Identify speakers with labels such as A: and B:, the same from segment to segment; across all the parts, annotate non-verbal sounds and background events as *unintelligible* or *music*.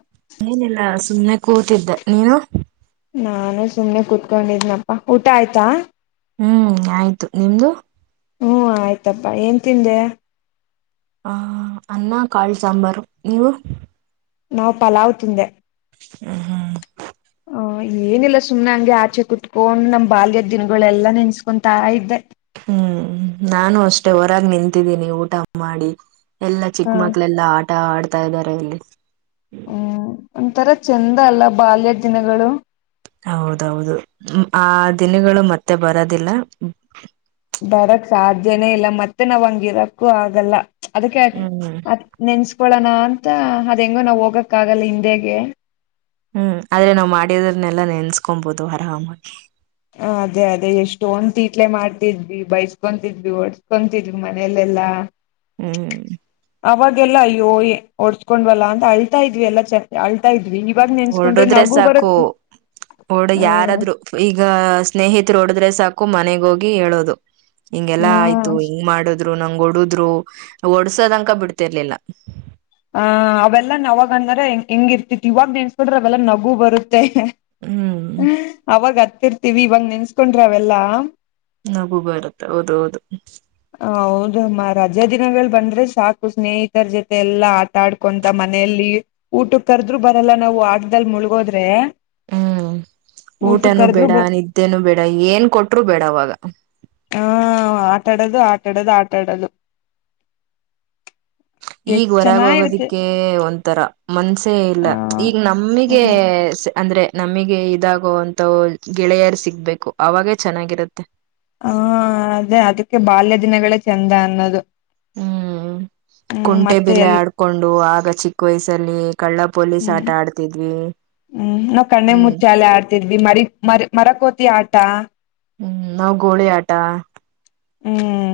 A: *unintelligible*
B: ಏನಲ್ಲಾ ಸುಮ್ಮ್ನೆ ಕೂತಿದ್ದೆ ನೀನು
A: ನಾನು ಸುಮ್ನೆ ಕುೂತ್ಕೊಂಡಿದ್ನಪ್ಪಾ ಊಟ ಆಯ್ತಾ
B: ಹ್ಮ್ ಆಯ್ತು ನಿಮ್ದು
A: ಹ್ಮ್ ಆಯ್ತಪ್ಪಾ ಏನ್ ತಿಂದೆ
B: ಆ ಅನ್ನ ಕಾಳು ಸಾಂಬಾರು ನೀವು
A: ನಾವ್ ಪಲಾವ್ ತಿಂದೆ
B: ಹ ಹಾ
A: ಹ ಏನಿಲ್ಲ ಸುಮ್ನೆ ಹಂಗೆ ಆಚೆ ಕುತ್ಕೊಂಡ್ ನಮ್ ಬಾಲ್ಯದ ದಿನಗಳೆಲ್ಲಾ ನೆನ್ಸ್ಕೊತಾ ಇದ್ದೆ
B: ಹ್ಮ್ ನಾನು ಅಷ್ಟೇ ಹೊರಾಗ ನಿಂತಿದ್ದೀನಿ ಊಟ ಮಾಡಿ ಎಲ್ಲಾ
A: ಹಾ
B: ಚಿಕ್ಕ ಮಕ್ಳ ಎಲ್ಲಾ ಆಟ ಆಡ್ತಾ ಇದ್ದಾರೆ ಇಲ್ಲಿ
A: ಹ್ಮ್ ಒಂಥರ ಚಂದ ಅಲ್ಲ ಬಾಲ್ಯದ ದಿನಗಳು
B: ಹೌದೌದು ಆ ದಿನಗಳು ಮತ್ತೆ ಬರೋದಿಲ್ಲ
A: ಬರಕ್ ಸಾಧ್ಯನೇ ಇಲ್ಲ ಮತ್ತೆ ನಾವ್ ಹಂಗಿರಕ್ಕೂ ಆಗಲ್ಲ ಅದಕ್ಕೆ
B: ಹ್ಮ್
A: ನೆನ್ಸ್ಕೊಳೋಣ ಅಂತ ಅದ ಹೆಂಗೋ ನಾವ್ ಹೋಗಕ್ ಆಗಲ್ಲ ಹಿಂದೇಗೆ
B: ಹ್ಮ್ ಆದ್ರೆ ನಾವ್ ಮಾಡಿದ್ರನ್ನೆಲ್ಲಾ ನೆನ್ಸ್ಕೊಬಹುದು ಆರಹಾಮಿ
A: ಅದೇ ಅದೇ ಎಷ್ಟು ಒಂದ ತೀಟ್ಲೆ ಮಾಡ್ತಿದ್ವಿ ಬೈಸ್ಕೊತಿದ್ವಿ ಒಡ್ಸ್ಕೊವಿ ತಿರ್ಗ ಮನೆಯಲ್ಲೆಲ್ಲಾ
B: ಹ್ಮ್
A: ಅವಾಗೆಲ್ಲ ಅಯ್ಯಯ ಒಡ್ಸ್ಕೊಂಡ್ ಬಲ್ಲಾ ಅಂತ ಅಳ್ತಾ ಇದ್ವಿ ಎಲ್ಲ ಚ ಆಳ್ತಾ ಇದ್ವಿ ಇವಾಗ ನೆನ್ಸ್ಕೊಂಡ್ರೆ
B: ಹೊರಡುದ್ರೆ
A: ನಗು
B: ಸಾಕು
A: ಬರುತ್ತೆ
B: ಓಡ
A: ಹ್ಮ್
B: ಯಾರಾದ್ರು ಈಗ ಸ್ನೇಹಿಿತರು ಹೊಡದ್ರೆ ಸಾಕು ಮನೆಗೋಗಿ ಹೇಳೋದು ಹಿಂಗೆಲ್ಲಾ
A: ಹ್ಮ್
B: ಆಯ್ತು ಹಿಂಗ್ ಮಾಡುದ್ರು ನಂಗ ಒಡುದ್ರು ಓಡ್ಸೋದಂಕ ಬಿಡ್ತಿರ್ಲಿಲ್ಲ
A: ಆ ಅವೆಲ್ಲ ನವಾಗ ಅಂದ್ರ ಹೆಂಗ ಇರ್ತಿ ಇವಾಗ ನೆನ್ಸ್ಕೊಂಡ್ರೆ ಅವೆಲ್ಲಾ ನಗು ಬರುತ್ತ
B: ಹ್ಮ್
A: ಅವಾಗ ಹತ್ತಿರ್ತಿೀವಿ ಇವಾಗ ನೆನ್ಸ್ಕೊಂಡ್ರಿ ಅವೆಲ್ಲಾ
B: ನಗು ಬರುತ್ತೆ ಹೌದ ಹೌದು
A: ಹೌದಮ್ಮ ರಜೆಾ ದಿನಗಳು ಬಂದ್ರೆ ಸಾಕು ಸ್ನೇಹಿತರ ಜೊತೆ ಎಲ್ಲಾ ಆ ಆಡ್ಕೊಂತ ಮನೆಯಲ್ಲಿ ಊಟ ಕರ್ದ್ರರು ಬರಲ್ಲ ನಾವು ಆಟದಲ್ಲಿ ಮುಳಗೋದ್ರೆ
B: ಹ್ಮ್ ಊಟನೂ ಬೇಡ
A: ಬ
B: ನಿದ್ದೆನು ಬೇಡ ಏನ್ ಕೊಟರು ಬೇಡ ಅವಾಗ
A: ಹಾ ಆಟಾಡೋದು ಆಟಾಡೋದು ಆಟ ಆಡದು
B: ಈಗ
A: ಎಷ್ಟ್
B: ಹೊರಗ
A: ಚೆನ್ನಾಗಿರುತ್ತೆ
B: ಹೋಗೋದಿಕ್ಕೆ ಎ ಒಂಥರ ಮನ್ಸೇ ಇಲ್ಲ.
A: ಹ
B: ಈಗ ನಮಿಗೆ
A: ಹ್ಮ್
B: ಅಂದ್ರೆ, ನಮಗೆ ಇದಾಗೋ ಅಂಥ ಗೆಳೆಯರು ಸಿಗ್ಬೇಕು ಅವಾಗೇ ಚೆನ್ನಾಗಿರತ್ತೆ.
A: ಹ ಅದೇ ಅದಕ್ಕೆ ಬಾಲ್ಯ ದಿನಗಳೇ ಚಂದ ಅನ್ನೋದು.
B: ಹ್ಮ್.
A: ಹ್ಮ್
B: ಕುಂಟೆ
A: ಮತ್ತೆ
B: ಬೆಲೆೆ
A: ಎಲ್
B: ಆಡ್ಕೊಂಡು, ಆಗ ಚಿಕ್ಕ ವಯಸ್ಸಲ್ಲಿ ಕಳ್ಳ ಪೊಲೀಸ್ ಆಟ ಆಡ್ತಿದ್ವಿ. *inaudible*
A: ಹ್ಮ ಕಣ್ಣೆ
B: ಹ್ಮ್
A: ಮುಚ್ಚೆ ತಿದ್ವಿ ಮರಿ ರ್ ಮರಕೋತಿ ಆಟ.
B: ಹ್ಮ್ ನಾವು ಗೋಳಿ ಆಟ.
A: ಹ್ಮ್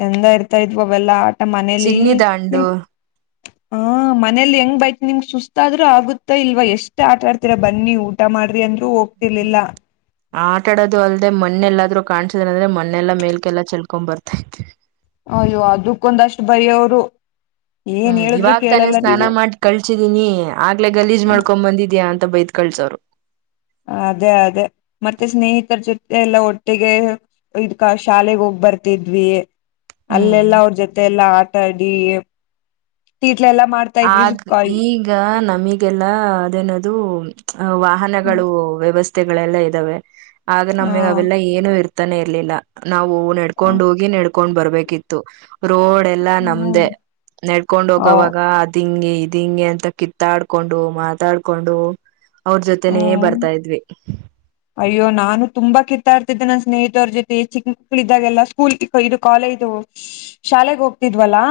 A: ಚಂದ ಇರ್ತಾ ಇದ್ವ ಅವೆಲ್ಲಾ ಆ ಟ ನಮ್ಮ ಮನೇಲಿ
B: ಚಿನ್ನಿ ದಾಂಡು
A: ನಿಮ್ ಹಾ ಮನೇಲಿ ಹೆಂಗ್ ಬೈತ್ ನಿಮ್ಗ್ ಸುಸ್ತಾದ್ರೂ ಆಗುತ್ತ ಇಲ್ವಾ. ಎಷ್ಟ್ ಆಟ ಆಡ್ ತ್ರ ಬನ್ನಿ ಊಟ ಮಾಡ್ರಿ ಅಂದ್ರು ಹೋಗ್ತಿರ್ಲಿಲ್ಲ.
B: ಆಟ ಆಡೋದು ಅಲ್ದೆ ಮಣ್ಣೆಲ್ಲಾದ್ರೂ ಕಾಣ್ಸಿದ ಅಂದ್ರೆ ಮನೆೆಲ್ಲ ಮೇಲ್ಕೆಲ್ಲ ಚೆಲ್ಕೊಂಡ್ ಬರ್ತೈದ್ವಿ.
A: ಅಯ್ಯೋ ಅದಕ್ಕೊಂದಷ್ಟು ಬಯ್ಯೋವ್ರು.
B: ಹ್ಮ್ ಇವಾಗ ತಾನೇ ಸ್ನಾನ ಮಾಡಿ. ಕಳ್ಸಿದೀನಿ ಹಾಗ್ಲೇ ಗಲೀಜ್
A: ಹ್ಮ್
B: ಮಾಡ್ಕೊಂಡ್ ಬಂದಿದ್ಯಾ ಅಂತ ಬೈದ್ ಕಳ್ಸೋರು.
A: ಅದೇ ಅದೇ ಮತ್ತೆ ಸ್ನೇಹಿತರ ಜೊತೆ ಎಲ್ಲ ಒಟ್ಟಿಗೆ, ಇದ್ಕ ಶಾಲೆೆಗೆ ಹೋಗ್ ಬರ್ತಿದ್ವಿ.
B: ಹ್ಮ್
A: ಅಲ್ಲೆಲ್ಲ ಅವ್ರ ಜೊತೆ ಎಲ್ಲಾ ಆಟಾಡಿ, ತೀಟ್ಲೆ ಎಲ್ಲ ಮಾಡ್ತ
B: ಆಗ್ ಈಗ ನಮಗೆಲ್ಲಾ ಅದೇನದು ವಾಹ ನಗಳು ವ್ಯವಸ್ಥೆಗಳೆಲ್ಲ ಇದ್ದಾವೆ ಆಗ
A: ಹ
B: ನಮಗ್ ಅವೆಲ್ಲಾ ಏನು ಇರ್ತಾನೆ ಇರ್ಲಿಲ್ಲ. ನಾವು
A: ಹ್ಮ್
B: ನಡ್ಕೊಂಡೋಗಿ ನೆಡ್ಕೊಂಡ್ ಬರ್ಬೇಕಿತ್ತು. ರೋಡ್ ಎಲ್ಲಾ
A: ಹ್ಮ್
B: ನಮ್ದೇ. ನೆಡ್ಕೊಂಡ್ ಹೋಗವಾಗ, ಇದಿಂಗೆ ಇದಿಂಗೆ ಅಂತ ಕಿತ್ತಾಡ್ಕೊಂಡು ಮಾತಾಡ್ಕೊಂಡು. ಅವ್ರ ಜೊತೆನೇ ಬರ್ತಾ ಇದ್ವಿ..
A: ಅಯ್ಯೋ ನಾನು ತುಂಬಾ ಕಿತ್ತಾಡ್ತಿದ್ದೆ ನನ್ನ ಸ್ನೇಹಿತವ್ರ ಜೊತೆ ಚಿಕ್ಕ ಮಕ್ಳ ಇದ್ದಾಗೆಲ್ಲ ಸ್ಕೂಲ್ ಇದು ಕಾಲೈದು. ಶಾಲೆಗೆ ಹೋಗ್ತಿದ್ವಲ್ಲಾ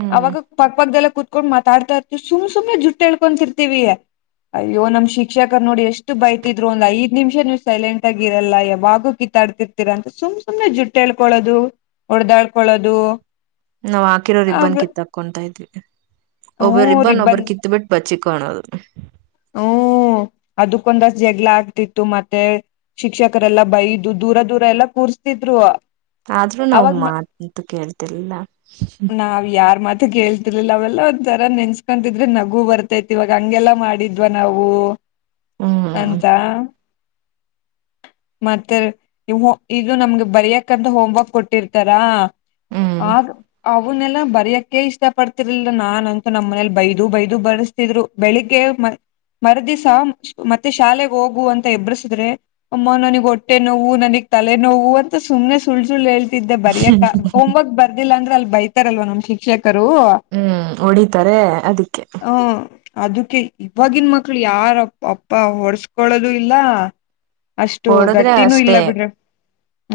B: ಹ್ಮ್
A: ಅವಾಗ ಪಕ್ಕದಲ್ಲೇ ಕೂತ್ ಕೊಂಡ್ ಮಾತಾಡ್ತಾ ಇರ್ತಿವಿ ಸುಮ್ ಸುಮ್ಮನೆ ಜುಟ್ಟು ಹೇಳ್ಕೊಂತರ್ತಿವಿ. ಅಯ್ಯೋ ನಮ್ ಶಿಕ್ಷಕರ್ ನೋಡಿ ಎಷ್ಟು ಎಷ್ಟು ಬೈತಿದ್ರು. ಒಂದೈದ್ ಹತ್ ನಿಮಿಷ ನೀವು ಸೈಲೆಂಟ್ ಆಗಿರಲ್ಲ ಯಾವಾಗೂ ಕಿತ್ತಾಡ್ತಿರ್ತರ ಅಂತ ಸುಮ್ ಸುಮ್ನೆ ಜುಟ್ಟ ಹೇಳ್ಕೊಳೋದು. ಹೊಡ್ದಾಡ್ಕೊಳ್ಳೋದು.
B: ನಾವ್ ಹಾಕಿರೋ ರಿಬ್ಬನ್ ಕಿತ್ತ ಹಾಕೊತಾ ಇದ್ವಿ. ಒಬ್ಬ
A: ಹ್ಮ
B: ರಿಬನ್
A: ರಿಬ್ಬನ್
B: ಒಬ್ಬರ್ ಕಿತ್ ಬಿಟ್ಟ, ಬಚ್ಚಿಕಣೋದು. *inaudible*
A: ಅದಕ್ಕೊಂದಷ್ಟ ಜಗ್ಲ ಆಗ್ತಿತ್ತು. ಮತ್ತೆ, ಶಿಕ್ಷಕರೆಲ್ಲಾ ಬೈದು ದೂರ ದೂರ ಎಲ್ಲಾ ಕೂರ್ಸ್ತಿದ್ರು.
B: ಆದ್ರೂ ನಾವು
A: ಅವಾಗ
B: ಮಾತಂತು ಕೇಳ್ತಿರ್ಲಿಲ್ಲ.
A: ವ್ ಯಾರ್ ಮತ ಕೇಳ್ತ ತಿರಲಿಲ್ಲ ಅವೆಲ್ಲಾ ಒಂದ್ ತರ ನೆನ್ಸ್ಕೊಂತಿದ್ರೆ ನಗು ಬರ್ತೈತಿ ಇವಾಗ ಹಂಗೆಲ್ಲಾ ಮಾಡಿದ್ವ ನಾವು.
B: ಹ್ಮ್
A: ಅಂತ. ಮತ್ತೆ ಇವ್ವು ಇದು ನಮ್ಗೆ ಬರಿಯಕಂತ ಹೋಮ್ವರ್ಕ್ ಕೊಟ್ಟಿರ್ತಾರಾ.
B: ಹ್ಮ್
A: ಆಗ ಅವನ್ನೆಲ್ಲ ಬರಯಕೆ ಇಷ್ಟ ಪಡ್ತಿರ್ಲಿಲ್ಲ. ನಾನ ಅಂತೂ ನಮ್ಮನೇಲಿ ಬೈದು ಬೈದು ಬರ್ ದ್ರು ಬೆಳಿಗ್ಗೆ ಮರದಿಸ ಮತ್ತೆ ಶಾಲೆಗೆ ಹೋಗು ಅಂತ ಎಬ್ಬ್ರಸಿದ್ರೆ, ಅಮ್ಮ ನನಗ್ ಹೊಟ್ಟೆ ನೋವು ನನಗ್ ತಲೆ ನೋವು ಅಂತ ಸುಮ್ಮನೆ ಸುಳ್ ಸುಳ್ಳ ಹೇಳ್ತ ಹೇಳ್ತಿದ್ದೆ ಬರಿಯಕ ಆಗ ಹೋಮ್ ವರ್ಕ್ ಬರ್ದಿಲ್ಲ ಅಂದ್ರೆ ಅಲ್ಲಿ ಬೈತಾರಲ್ವಾ ನಮ್ ಶಿಕ್ಷಕರು
B: ಹ್ಮ್ ಹೊಡಿತಾರೆ ಅದಕ್ಕೆ
A: ಹ ಅದಕ್ಕೆ ಇವಾಗಿನ ಮಕ್ಳು ಯಾರಪ್ಪ ಅಪ್ಪ ಹೊಡಸ್ಕೊಳ್ಳದು ಇಲ್ಲ ಅಷ್ಟು
B: ಹೊಡದ್ರೆ
A: ಗಟ್ಟಿನೂ ಇಲ್ಲ
B: ಅಷ್ಟೇ
A: ಬಿಡ್ರಿ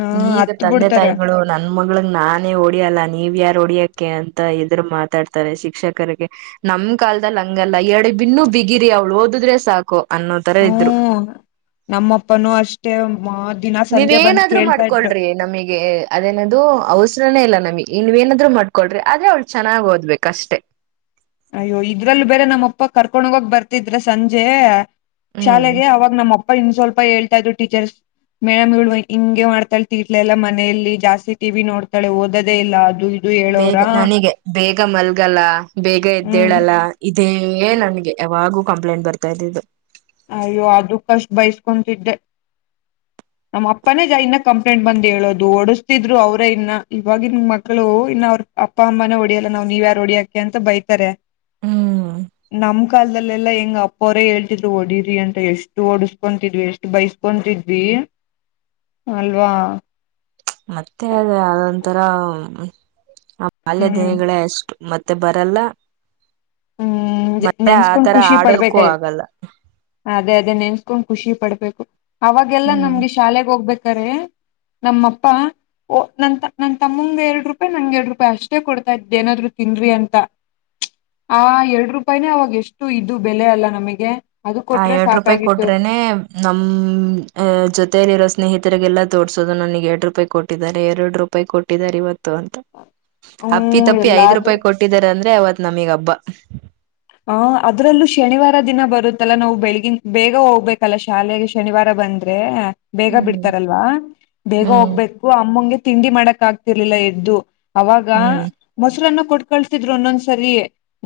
A: ಹ
B: ಈಗ
A: ಹತ್
B: ತಂದೆ
A: ಬಿಡ್ತಾರ
B: ತಾಯಿಗಳು ನನ್ ಮಗಳನ್ನ ನಾನೇ ಹೊಡಿಯಲ್ಲ ನೀವ ಯಾರು ಹೊಡಿಯಕ್ಕೆ ಅಂತ ಎದರು ಮಾತಾಡ್ತಾರೆ ಶಿಕ್ಷಕರಿಗೆ. ನಮ ಕಾಲ್ದಲ್ಲಿ ಹಂಗಲ್ಲ ಎರಡು ಇನ್ನು ಬಿಗಿರಿ ಅವ್ಳು ಓದಿದ್ರೆ ಸಾಕು ಅನ್ನೋ ತರ ಇದ್ರು.
A: ಹ್ಮ ನಮ್ಮಪ್ಪನೂ ಅಷ್ಟೇ ಮಾ ದಿನ ಸಂಜೆ ಬಂದ್
B: ನೀವೇನಾದ್ರು
A: ಕೇಳ್ತಾ ಇದ್ರು
B: ಮಾಡ್ಕೊಳ್ರಿ ನಮಗೆ ಅದೇನದು ಅವಸರನೇ ಇಲ್ಲ ನಮಗೆ ಇ ನೀವೇಏನಾದ್ರು ಮಾಡ್ಕೊಳ್ರಿ ಆದ್ರೆ ಅವ್ಳ ಚೆನ್ನಾಗಿ ಓದ್ಬೇಕ ಅಷ್ಟೇ.
A: ಅಯ್ಯೋ ಇದ್ರಲ್ಲ ಬೇರೆ ನಮ್ಮಪ್ಪ ಕರ್ಕೊಂಡ ಹೋಗಕ್ ಬರ್ತಿದ್ರ ಸಂಜೆ
B: ಹ್ಮ್
A: ಶಾಲೆಗೆ ಅವಾಗ ನಮ್ಮ ಅಪ್ಪ ಇನ್ ಸ್ವಲ್ಪ ಹೇಳ್ತಾ ಇದ್ರು ಟೀಚರ್ಸ್. ಮೇಡಮ್ ಇವಳ ಹಿಂಗೆ ಮಾಡ್ತಾಳೆ ತೀಟ್ಲಲ್ಲ ಮನೆಯಲ್ಲಿ ಜಾಸ್ತಿ ಟಿವಿ ನೋತಾಳ ಓದೋದೇ ಇಲ್ಲ ಅದು ಇದು.
B: ಬೇಗ
A: ಹೇಳೋರ
B: ನನಗೆ ಬೇಗ ಮಲ್ಗಲ್ಲ ಬೇಗ
A: ಹ್ಮ್
B: ಎದ್ದೇಳಲ್ಲ ಇದೇ ನನ್ಗೆ. ಯಾವಾಗೂ ಕಂಪ್ಲೇಂಟ್ ಬರ್ತಾ ಇದಿದ್ದು.
A: ಅಯ್ಯೋ ಅದಕ್ಕಷ್ಟು ಬೈಯಸ್ಕೊತಿದ್ದೆ.
B: *inaudible*
A: ನಮ್ಮ ಅಪ್ಪನೇ ಈಗ ಇನ್ನ ಕಂಪ್ಲೇಂಟ್ ಬಂದು ಹೇಳೋದು ಓಡಸ್ತಿದ್ರು ಅವ್ರೇ ಇನ್ನ ಇವಾಗಿನ್ ಮಕ್ಳು ಇನ್ನ ಅವ್ರರು. ಅಪ್ಪ ಅಮ್ಮನೇ ಹೊಡಿಯಲ್ಲ ನಾವ್ ನೀವ ಯಾರ ಹೊಡಿಯಾಕೆ ಅಂತ ಬೈತಾರೆ.
B: ಹಮ್.
A: ನಮ್ ಕಾಲ್ದಲ್ಲೆಲ್ಲ ಹೆಂಗ ಅಪ್ಪ ಅವರೇ ಹೇಳ್ತಿದ್ರು. ಹೊಡರಿ ಅಂತ ಎಷ್ಟು ಒಡಸ್ಕೊತಿದ್ವಿ ಎಷ್ಟು ಬೈಸ್ಕೊತಿದ್ವಿ ಅಲ್ವಾ.
B: ಮತ್ತೆ ಅದ ಆದಂತರ ಅಲ್ಲೇ
A: ಹ್ಮ್
B: ದಯಗಳೇ ಎಷ್ಟು ಮತ್ತ. ಮತ್ತೆ ಬರಲ್ಲ
A: ಹ್ಮ್
B: ಮತ್ತೆ
A: ನೆನ್ಸ್ಕೊಂಡ್
B: ಆತರ
A: ಖುಷಿ
B: ಆಡೋದಕ್ಕೂ
A: ಪಡ್ಬೇಕಾಯ್
B: ಆಗಲ್ಲ.
A: ಅದೇ ಅದೇ ನೆನ್ಸ್ಕೊಂಡ್ ಖುಷಿ ಪಡ್ಬೇಕು ಅವಾಗೆಲ್ಲಾ
B: ಹ್ಮ್
A: ನಮ್ಗೆ ಶಾಲೆೆಗೆ ಹೋಗ್ಬೇಕರೆ. ನಮ್ಮಪ್ಪ. ಓ ನನ್ನ ನನ್ ತಮ್ಮಂಗ ಎರಡ್ ರೂಪಾಯಿ ನಂಗ ಎರಡ ರೂಪಾಯಿ ಅಷ್ಟೇ ಕೊಡ್ತಾ ಇದ್ದ ಏನಾದ್ರು ತಿನ್ನರಿ ಅಂತ. ಆ ಎರಡು ರೂಪಾಯಿನೇ ಅವಾಗ ಎಷ್ಟು ಇದು ಬೆಲೆ ಅಲ್ಲ ನಮಗೆ. ಅದು
B: ಆ
A: ಕೊಟ್ರೆ
B: ಎರಡ ರೂಪಾಯಿ
A: ಸಾಕಾಗಿತ್ತು
B: ಕೊಟ್ರೇನೆ. ನಮ್ಮ ಜೊತಲಿರೋ ಸ್ನೇಹಿತರಿಗೆಲ್ಲಾ ತೋರ್ಸೋದು ನನಗೆ ಎರಡು ರೂಪಾಯಿ ಕೊಟ್ಟಿದ್ದಾರೆ ಎರಡು ರೂಪಾಯಿ ಕೊಟ್ಟ. ಟ್ಟಿದ್ದಾರೆ ಇವರ. ಅಂತತೆ ಅಪ್ಪಿ
A: ಹ್ಮ್
B: ತಪ್ಪಿ ಐದ
A: ಎಲ್ಲಾದ್ರೂ
B: ರೂಪಾಯಿ ಕೊಟ್ಟಿದಾರೆ ಅಂದ್ರೆ ಅವತ ನಮಗ ಹಬ್ಬ.
A: ಹ ಅದ್ರಲ್ಲೂ ಶನಿವಾರ ದಿನ ಬರುತ್ತಲ್ಲಾ ನಾವು ಬೆಳಿಗನ್ ಬೇಗ ಹೋಗ್ಬೇಕಲ್ಲ ಶಾಲೆಯಲ್ಲಿ. ಶನಿವಾರ ಬಂದ್ರೆ ಬೇಗ
B: ಹ್ಮ್
A: ಬಿಡ್ತಾರಲ್ವಾ ಬೇಗ
B: ಹ್ಮ್
A: ಹೋಗ್ಬೇಕು ಅಮ್ಮಂಗೆ ತಿಂಡಿ ಮಾಡಕ್ ಆಗ್ತಿರ್ಲಿಲ್ಲ ಎದ್ದು. ಅವಾಗ ಮೊಸರನ್ನ ಕೊಟ್ಟ ಕಳಸತಿದ್ರು ಒಂದೊಂದು ಸರಿ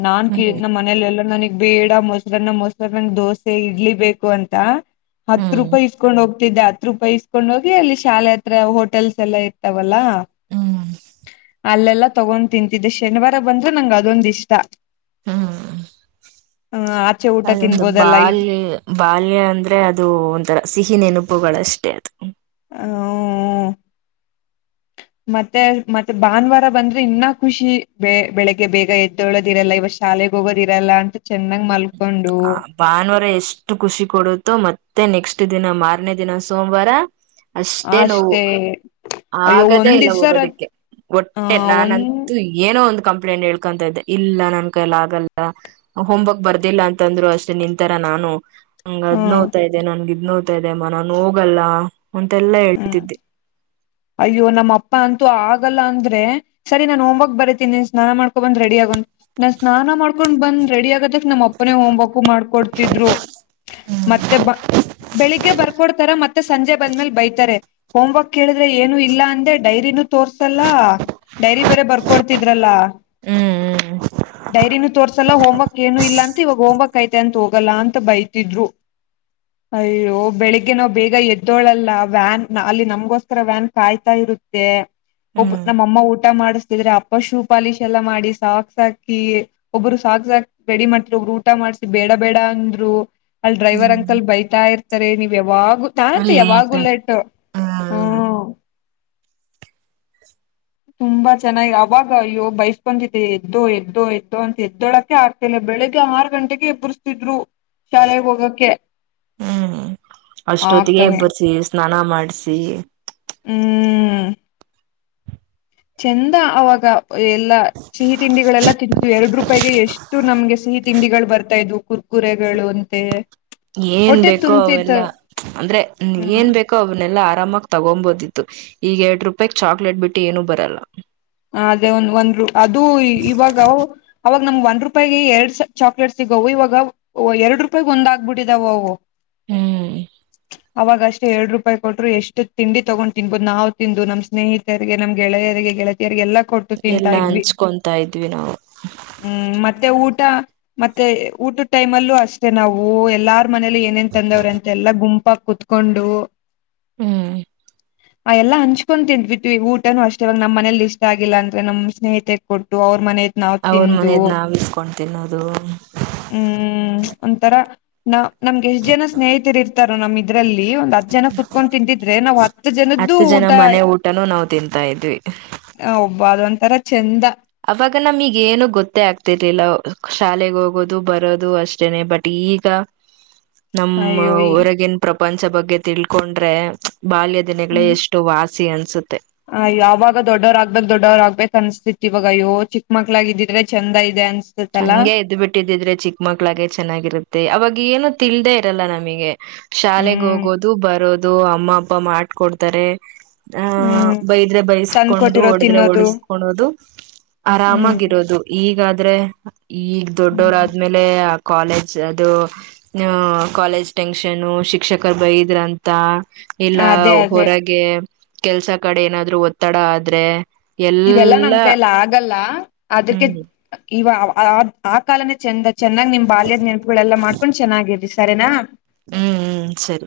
A: ನಾನ
B: ಹ್ಮ್
A: ಮನೇಲೆೆಲ್ಲಾ ನನಗ್ ಬೇಡ ಮೊಸರನ್ನ ಮೊಸರ ನನ್ ದೋಸೆ ಇಡ್ಲಿ ಬೇಕು ಅಂತ. ಹತ್ತು
B: ಹ್ಮ್
A: ರೂಪಾಯಿ ಇಸ ಇಸಕೊಂಡ್ ಹೋಗ್ತಿದ್ದೆ ಹತ್ರ ರೂಪಾಯಿಸ್ಕೊಂಡ್ ಹೋಗಿ ಅಲ್ಲಿ ಶಾಲೆ ಹತ್ರ ಹೋಟೆಲ್ಸ್ ಎಲ್ಲಾ ಇರ್ತವಲ್ಲಾ.
B: ಹ್ಮ್
A: ಅಲ್ಲೆಲ್ಲ ತಗೊಂಡ ತಿಂತಿದ್ದೆ ಶನಿವಾರ ಬಂದ್ರೆ ನಂಗ ಅದೊಂದ ಇಷ್ಟ.
B: ಹಮ್ ಹ.
A: ಹ್ಮ ಆಚೆ ಊಟ ತಿನ್ಬೋದಲ್ಲಾ.
B: ಬಾಲ್ಯ ಅಂದ್ರೆ ಅದು ಒಂಥರ ಸಿಹಿ ನೆನಪುಗಳಷ್ಟೇ ಅದು.
A: ಹ ಹೂ ಹೂ.
B: *unintelligible*
A: ಮತ್ತೆ ಮತ್ತೆ ಭಾನುವಾರ ಬಂದ್ರೆ ಇನ್ನ ಖುಷಿ ಬೆ ಬೆಳಿಗ್ಗೆ ಬೇಗ ಎದ್ದಳೊದ್ದಿರಲ್ಲ ಇವ್ ಶಾಲೆಗ್ ಹೊಗದ್ ಇರಲ್ಲ ಅಂತ ತೀರ ಚೆನ್ನಾಗ್ ಮಲ್
B: ಆ ಭಾನುವಾರ ಎಷ್ಟು ಖುಷಿ ಕೊಡುತ್ತೋ ಮತ್ತೆ ನೆಕ್ಸ್ಟ್ ದಿನ ಮಾರನೆ ದಿನ ಸೋಮವಾರ.
A: ಅಷ್ಟೇ ಅಯ್ಯೋ
B: ಆಗದೇ
A: ಒಂದ್
B: ಇಲ್ಲ
A: ದಿವ್ಸ ರ
B: ಹೋಗೋದಿಕ್ಕೆ
A: ಆ
B: ಹೊಟ್ಟೆ
A: ಒಂದ್
B: ನಾನಂತೂ ಏನೋ ಒಂದು ಕಂಪ್ಲೇಂಟ್ ಹೇಳ್ಕೊಂತ ಇದ್ದೆ ಇಲ್ಲ ನನ್ ಕೈಲ್ಲ ಆಗಲ್ಲ ಹೋಮ್ವರ್ಕ್ ಬರ್ದಿಲ್ಲ ಅಂ ತಂದ್ರು ಅಷ್ಟೇ ನಿಂತರ ನಾನು ನಂಗ್ ಅದ್
A: ಹ್ಮ್
B: ನೋವ್ತಾದೆ ನಂಗ್ ಇದ್ ನೋವ್ತಾದೆ ಗೊತ ಇದದೆಮ್ಮ ನಾನು ಹೋಗಲ್ಲ ಅಂತೆಲ್ಲಾ
A: ಹ್ಮ್
B: ಹೇಳ್ತಿದ್ದೆ.
A: ಅಯ್ಯೋ ನಮ್ಮ ಅಪ್ಪ ಅಂತೂ ಆಗಲ್ಲ ಅಂದ್ರೆ ಸರಿ ನಾನ್ ಹೋಮ್ವಕ್ ಬರೀತೀನಿ ನೀ ಸ್ನಾನ ಮಾಡ್ಕೊಬಂದ ರೆಡಿ ಆಗ್ ನಾನ್ ಸ್ನಾನ ಮಾಡ್ಕೊಂಡ್ ಬಂದ ರೆಡಿಗತ್ತ ನಮ್ಮ ಅಪ್ಪನೇ ಹೋಮ್ ವರ್ಕ್ ಮಾಡ್ಕೊಡ್ತಿದ್ರು ಮತ್ತೆ ಬ ಬೆಳಿಗ್ಗೆ ಬರ್ಕೊಡ್ತಾರ ಮತ್ತೆ ಸಂಜೆ ಬಂದ್ಮೇಲ್ ಬೈತ್- ಹೋಮ್ ವರ್ಕ್ ಕೇಳಿದ್ರೆ ಏನು ಇಲ್ಲ ಅಂದೆ ಡೈರಿನೂ ತೋರ್ಸಲ್ಲ ಡೈರಿ ಬೇರೆ ಬರ್ಕೊಡ್ತಿದ್ರಲ್ಲಾ
B: ಹ್ಮ್ ಹ್ಮ್
A: ಡೈರಿನು ತೋರ್ಸಲ್ಲ ಹೋಮವರ್ಕ್ ಏನು ಇಲ್ಲ ಅಂತ ಇವಾಗ ಹೋಮ್ವರ್ಕ್ ಐತೆ ಅಂತ ಹೋಗಲ್ಲ ಅಂತ ಬೈತಿದ್ರು ಅಯ್ಯೋ ಬೆಳಿಗ್ಗೆ ನಾವ್ ಬೇಗ ಎದ್ದೋಳಲ್ಲ ವ್ಯಾನ್ ಅಲ್ಲಿ ನಮಗೋಸ್ಕರ ವ್ಯಾನ್ ಕಾಯ್ತಾ ಇರುತ್ತೆ ಒಬ್
B: ಹ್ಮ್
A: ನಮ್ಮಮ್ಮ ಊಟ ಮಾಡಿಸತಿದ್ರೆ ಅಪ್ಪ ಶೂ ಪಾಲಿಶ್ ಎಲ್ಲಾ ಮಾಡಿ ಸಾಕ್ಸ್ ಹಾಕಿ ಒಬ್ರು ಸಾಕ್ಸ್ ಹಾಕಿ ರೆಡಿ ಮಾಡ್ತಿರ ಒಬ್ರು ಊಟ ಮಾಡ್ಸಿ ಬೇಡ ಬೇಡ ಅಂದ್ರು. ಅಲ್ ಡ್ರೈವರ್ ಅಂಕಲ್
B: ಹ್ಮ್
A: ಬೈತಾ ಇರ್ತಾರೆ ನೀವ್ ಯಾವಾಗ ನಾನಂತು ಯಾವಾಗು ಲೇಟ್ ಟ್
B: ಹ್ಮ್
A: ಹ್ಮ ತುಂಬಾ ಚೆನ್ನಾಗಿ ಅವಾಗ ಅಯ್ಯೊ ಬಯಸ್ಕೊಂತ್ತಿದ್ದೆ ಎದ್ದೋ ಎದ್ದೋ ಎದ್ದೋ ಅಂತ ಎದ್ದೊಳಕ್ಕೆ ಆ ಮೇ ಬೆಳಗ್ಗೆ ಆರ್ ಗಂಟೆಗೆ ಎಬ್ಬರಿಸ್ತಿದ್ರು ಶಾಲೆಗ್ ಹೋಗಕ್ಕೆ
B: ಹ್ಮ್ ಅಷ್ಟೊತ್ತಿಗೆ
A: ಆಗ್ತಾನೆ
B: ಎಬ್ಬರ್ಸಿ ಸ್ನಾನ ಮಾಡ್ಸಿ
A: ಹ್ಮ ಚೆಂದ ಅವಾಗ ಎಲ್ಲಾ ಸಿಹಿ ತಿಂಡಿಗಳೆಲ್ಲಾ ತಿಂತಿದ್ವಿ ಎರಡುರು ರೂಪಾಯ್ಗೆ ಎಷ್ಟು ನಮ್ಗೆ ಸಿಹಿ ತಿಂಡಿಗಳು ಬರ್ತಾ ಇದ್ವು ಕುರ್ಕುರೆಗಳು ಅಂತೆ.
B: ಏನ್
A: ಹೊಟ್ಟೆ
B: ಬೇಕೋ
A: ತುಂಬ್ತಿತ್ತು
B: ಅವೆಲ್ಲ ಅಂದ್ರೆ ಏನ್
A: ಹ್ಮ್
B: ಬೇಕು ಅವನ್ನನೆಲ್ಲಾ ಆರಾಮಾಗ ತಗೊಬೋದಿತ್ತು ಈಗ ಎರಡ್ ರೂಪಾಯಿ ಚಾಕ್ಲೇಟ್ ಬಿಟ್ಟ್ ಏನು ಬರಲ್ಲ
A: ಅದೇ ಒಂದ ಒಂದ್ ಅದು ಇವಾಗ ಅವಾಗ ನಮ್ಗ್ ಒಂದ್ ರೂಪಾಯಿಗೆ ಎರಡ್ ಚಾಕ್ಲೇಟ್ ಸಿಗವು ಇವಾಗ ಓ ಎರಡ್ ರೂಪಾಯಗ್ ಒಂದ್ ಆಗ್ಬಿಟ್ಟಿದಾವ್ ಅವು
B: ಹ್ಮ್
A: ಅವಾಗ ಅಷ್ಟೇ ಎರಡು ರೂಪಾಯಿ ಕೊಟ್ಟರು ಎಷ್ಟು ತಿಂಡಿ ತಗೊಂಡ್ ತಿನ್ಬಹದು ನಾವ್ ತಿಂದು ನಮ್ ಸ್ನೇಹಿತರಿಗೆ ನಮ್ ಗೆಳೆಯರಿಗೆ ಗೆಳತಿ ಯಾರ್ಗೆಲ್ಲ ಕೊಟ್
B: ಎಲ್ಲಾ ಹಂಚ್ಕೊಂತಾ ಇದ್ವಿ ನಾವು
A: ಹ್ಮ್ ಮತ್ತೆ ಊಟ ಮತ್ತೆ ಊಟುದ್ ಟೈಮ್ ಅಲ್ಲೂ ಅಷ್ಟೇ ನಾವು ಎಲ್ಲ ಅವ್ರ ಮನೇಲಿ ಏನೇನ್ ತಂದವ್ ಅಂತ ಎಲ್ಲಾ ಗುಂಪಾಗಿ ಕುತ್ಕೊಂಡು.
B: ಹ್ಮ್
A: ನಾವೆಲ್ಲ ಹಂಚ್ಕೊಂಡುಂತಿಂದ್ವಿವಿ ಊಟನೂ ಅಷ್ಟೇ ಇವಗ್ ನಮ್ಮ ಮನೇಲಿ ಇಷ್ಟ ಆಗಿಲ್ಲ ಅಂದ್ರೆ ನಮ್ ಸ್ನೇಹಿತೆ ಕೊಟ್ಟು ಅವ್ರ ಮನೆದ್ ನಾವ್
B: ಅವ್ರ
A: ತಿಂದು
B: ಮನೆದ್ ನಾವ್ ಇಸ್ಕೊಂಡ್ ತಿನ್ನೋದು
A: ಹ್ಮ್ ಒಂಥರ ನ ನಮ್ಗೆ ಎಷ್ಟ್ ಜನ ಸ್ನೇಹಿತರಿ ಇರ್ ತಾರ ನಮ್ ಇದ್ರಲ್ಲಿ ಒಂದ್ ಹತ್ ಜನ ಕುತ್ಕೊಂಡು ತಿಂದಿದ್ರೆ ನಾವ್ ಹತ್ತು ಜನದ್ದು ಊಟ
B: *unintelligible* ನಾವು ತಿಂತಾ ಇದ್ವಿ
A: ಹ ಒಬ್ಬ ಅದು ಒಂತರ ಚಂದ
B: ಅವಾಗ ನಮ ಈಗ ಏನು ಗೊತ್ತೇ ಆಗ್ತಿರ್ಲಿಲ್ಲ ಶಾಲೆೆಗೆ ಹೋಗೋದು ಬರೋದು ಅಷ್ಟೇನೆ ಬಟ್ ಈಗ *unintelligible* ನಮ್ಮ
A: ಅಯ್ಯೋ
B: ಹೊರಗಿನ ಪ್ರಪಂಚ ಬಗ್ಗೆ ತಿಳ್ಕೊಂಡ್ರೆ ಬಾಲ್ಯ ದಿನಗಳ ಎಷ್ಟು *unintelligible* ವಾಸಿ ಅನ್ಸುತ್ತೆ
A: ಹ ಯಾವಾಗ ದೊಡ್ಡವ್ರಾಗ್ಬೇಕು ದೊಡ್ಡವ್ರುಾಗಗ್ಬೇಕಕ್ ಅನ್ಸ್ತಿವಾಗಯ್ಯೋ ಚಿಕ್ ಮಕ್ಳಾಗ ಇದಿದ್ರೆ ಚಂದ ಇದೆ ಅನ್ಸ
B: ಹಂಗೆ ಎದ್ದ್ ಬಿಟ್ಟಿದ್ದಿದ್ರೆ ಚಿಕ್ಕ ಮಕ್ಳಾಗೆ ಚೆನ್ನಾಗಿರುತ್ತೆ ಅವಾಗ ಏನು ತಿಲ್ದೆೇ ಇರಲ್ಲ ನಮಗೆ ಶಾಲೆಗ್
A: ಹ್ಮ್
B: ಹೋಗೋದು ಬರೋದು ಅಮ್ಮ ಅಪ್ಪ ಮಾಡಕೊಡ್ತಾರೆ ಆಹ
A: ಹ್ಮ್
B: ಬೈದ್ರೆ
A: ಚಂದ್
B: ಬೈಸ್ಕೊಂಡು
A: ಕೊಟ್ಟಿರೋ
B: ಹೊಡದ್ರೆ
A: ತಿನ್ನೋದು
B: ಹೋಡಿಸ್ಕೊಳ್ಳೋದು
A: ಹ್ಮ್
B: ಆರಾಮಾಗಿರೋದು ಈಗಾದ್ರೆ ಈಗ ದೊಡ್ಡವರ ಲೆ ಕಾಲೇಜ್ ಅದು ಹ ಕಾಲೇಜ್ ಟೆನ್ಷನ್ನು ಶಿಕ್ಷಕರು ಬೈದ್ರಂತ ಇಲ್ಲ
A: ಅದೇ ಅದೇ
B: ಹೊರಗೆ ಕೆಲ್ಸ ಕಡೆ ಏನಾದ್ರು ಒತ್ತಡ ಆದ್ರೆ
A: ಇವೆಲ್ಲಾ ನಮ್
B: ಎಲ್ಲಾ
A: ಕೈಯಲ್ಲಿ ಆಗಲ್ಲ ಅದಕ್ಕೆ
B: ಹ್ಮ್ ಹ್ಮ್
A: ಇವ ಆ ಕಾಲನೇ ಚೆಂದ ಚೆನ್ನಾಗಿ ನಿಮ್ ಬಾಲ್ಯದ ನೆನಪುಗಳೆಲ್ಲ ಮಾಡ್ಕೊಂಡ್ ಚೆನ್ನಾಗಿರ್ರಿ ಸರಿನಾ
B: ಹ್ಮ್ ಹ್ಮ್ ಸರಿ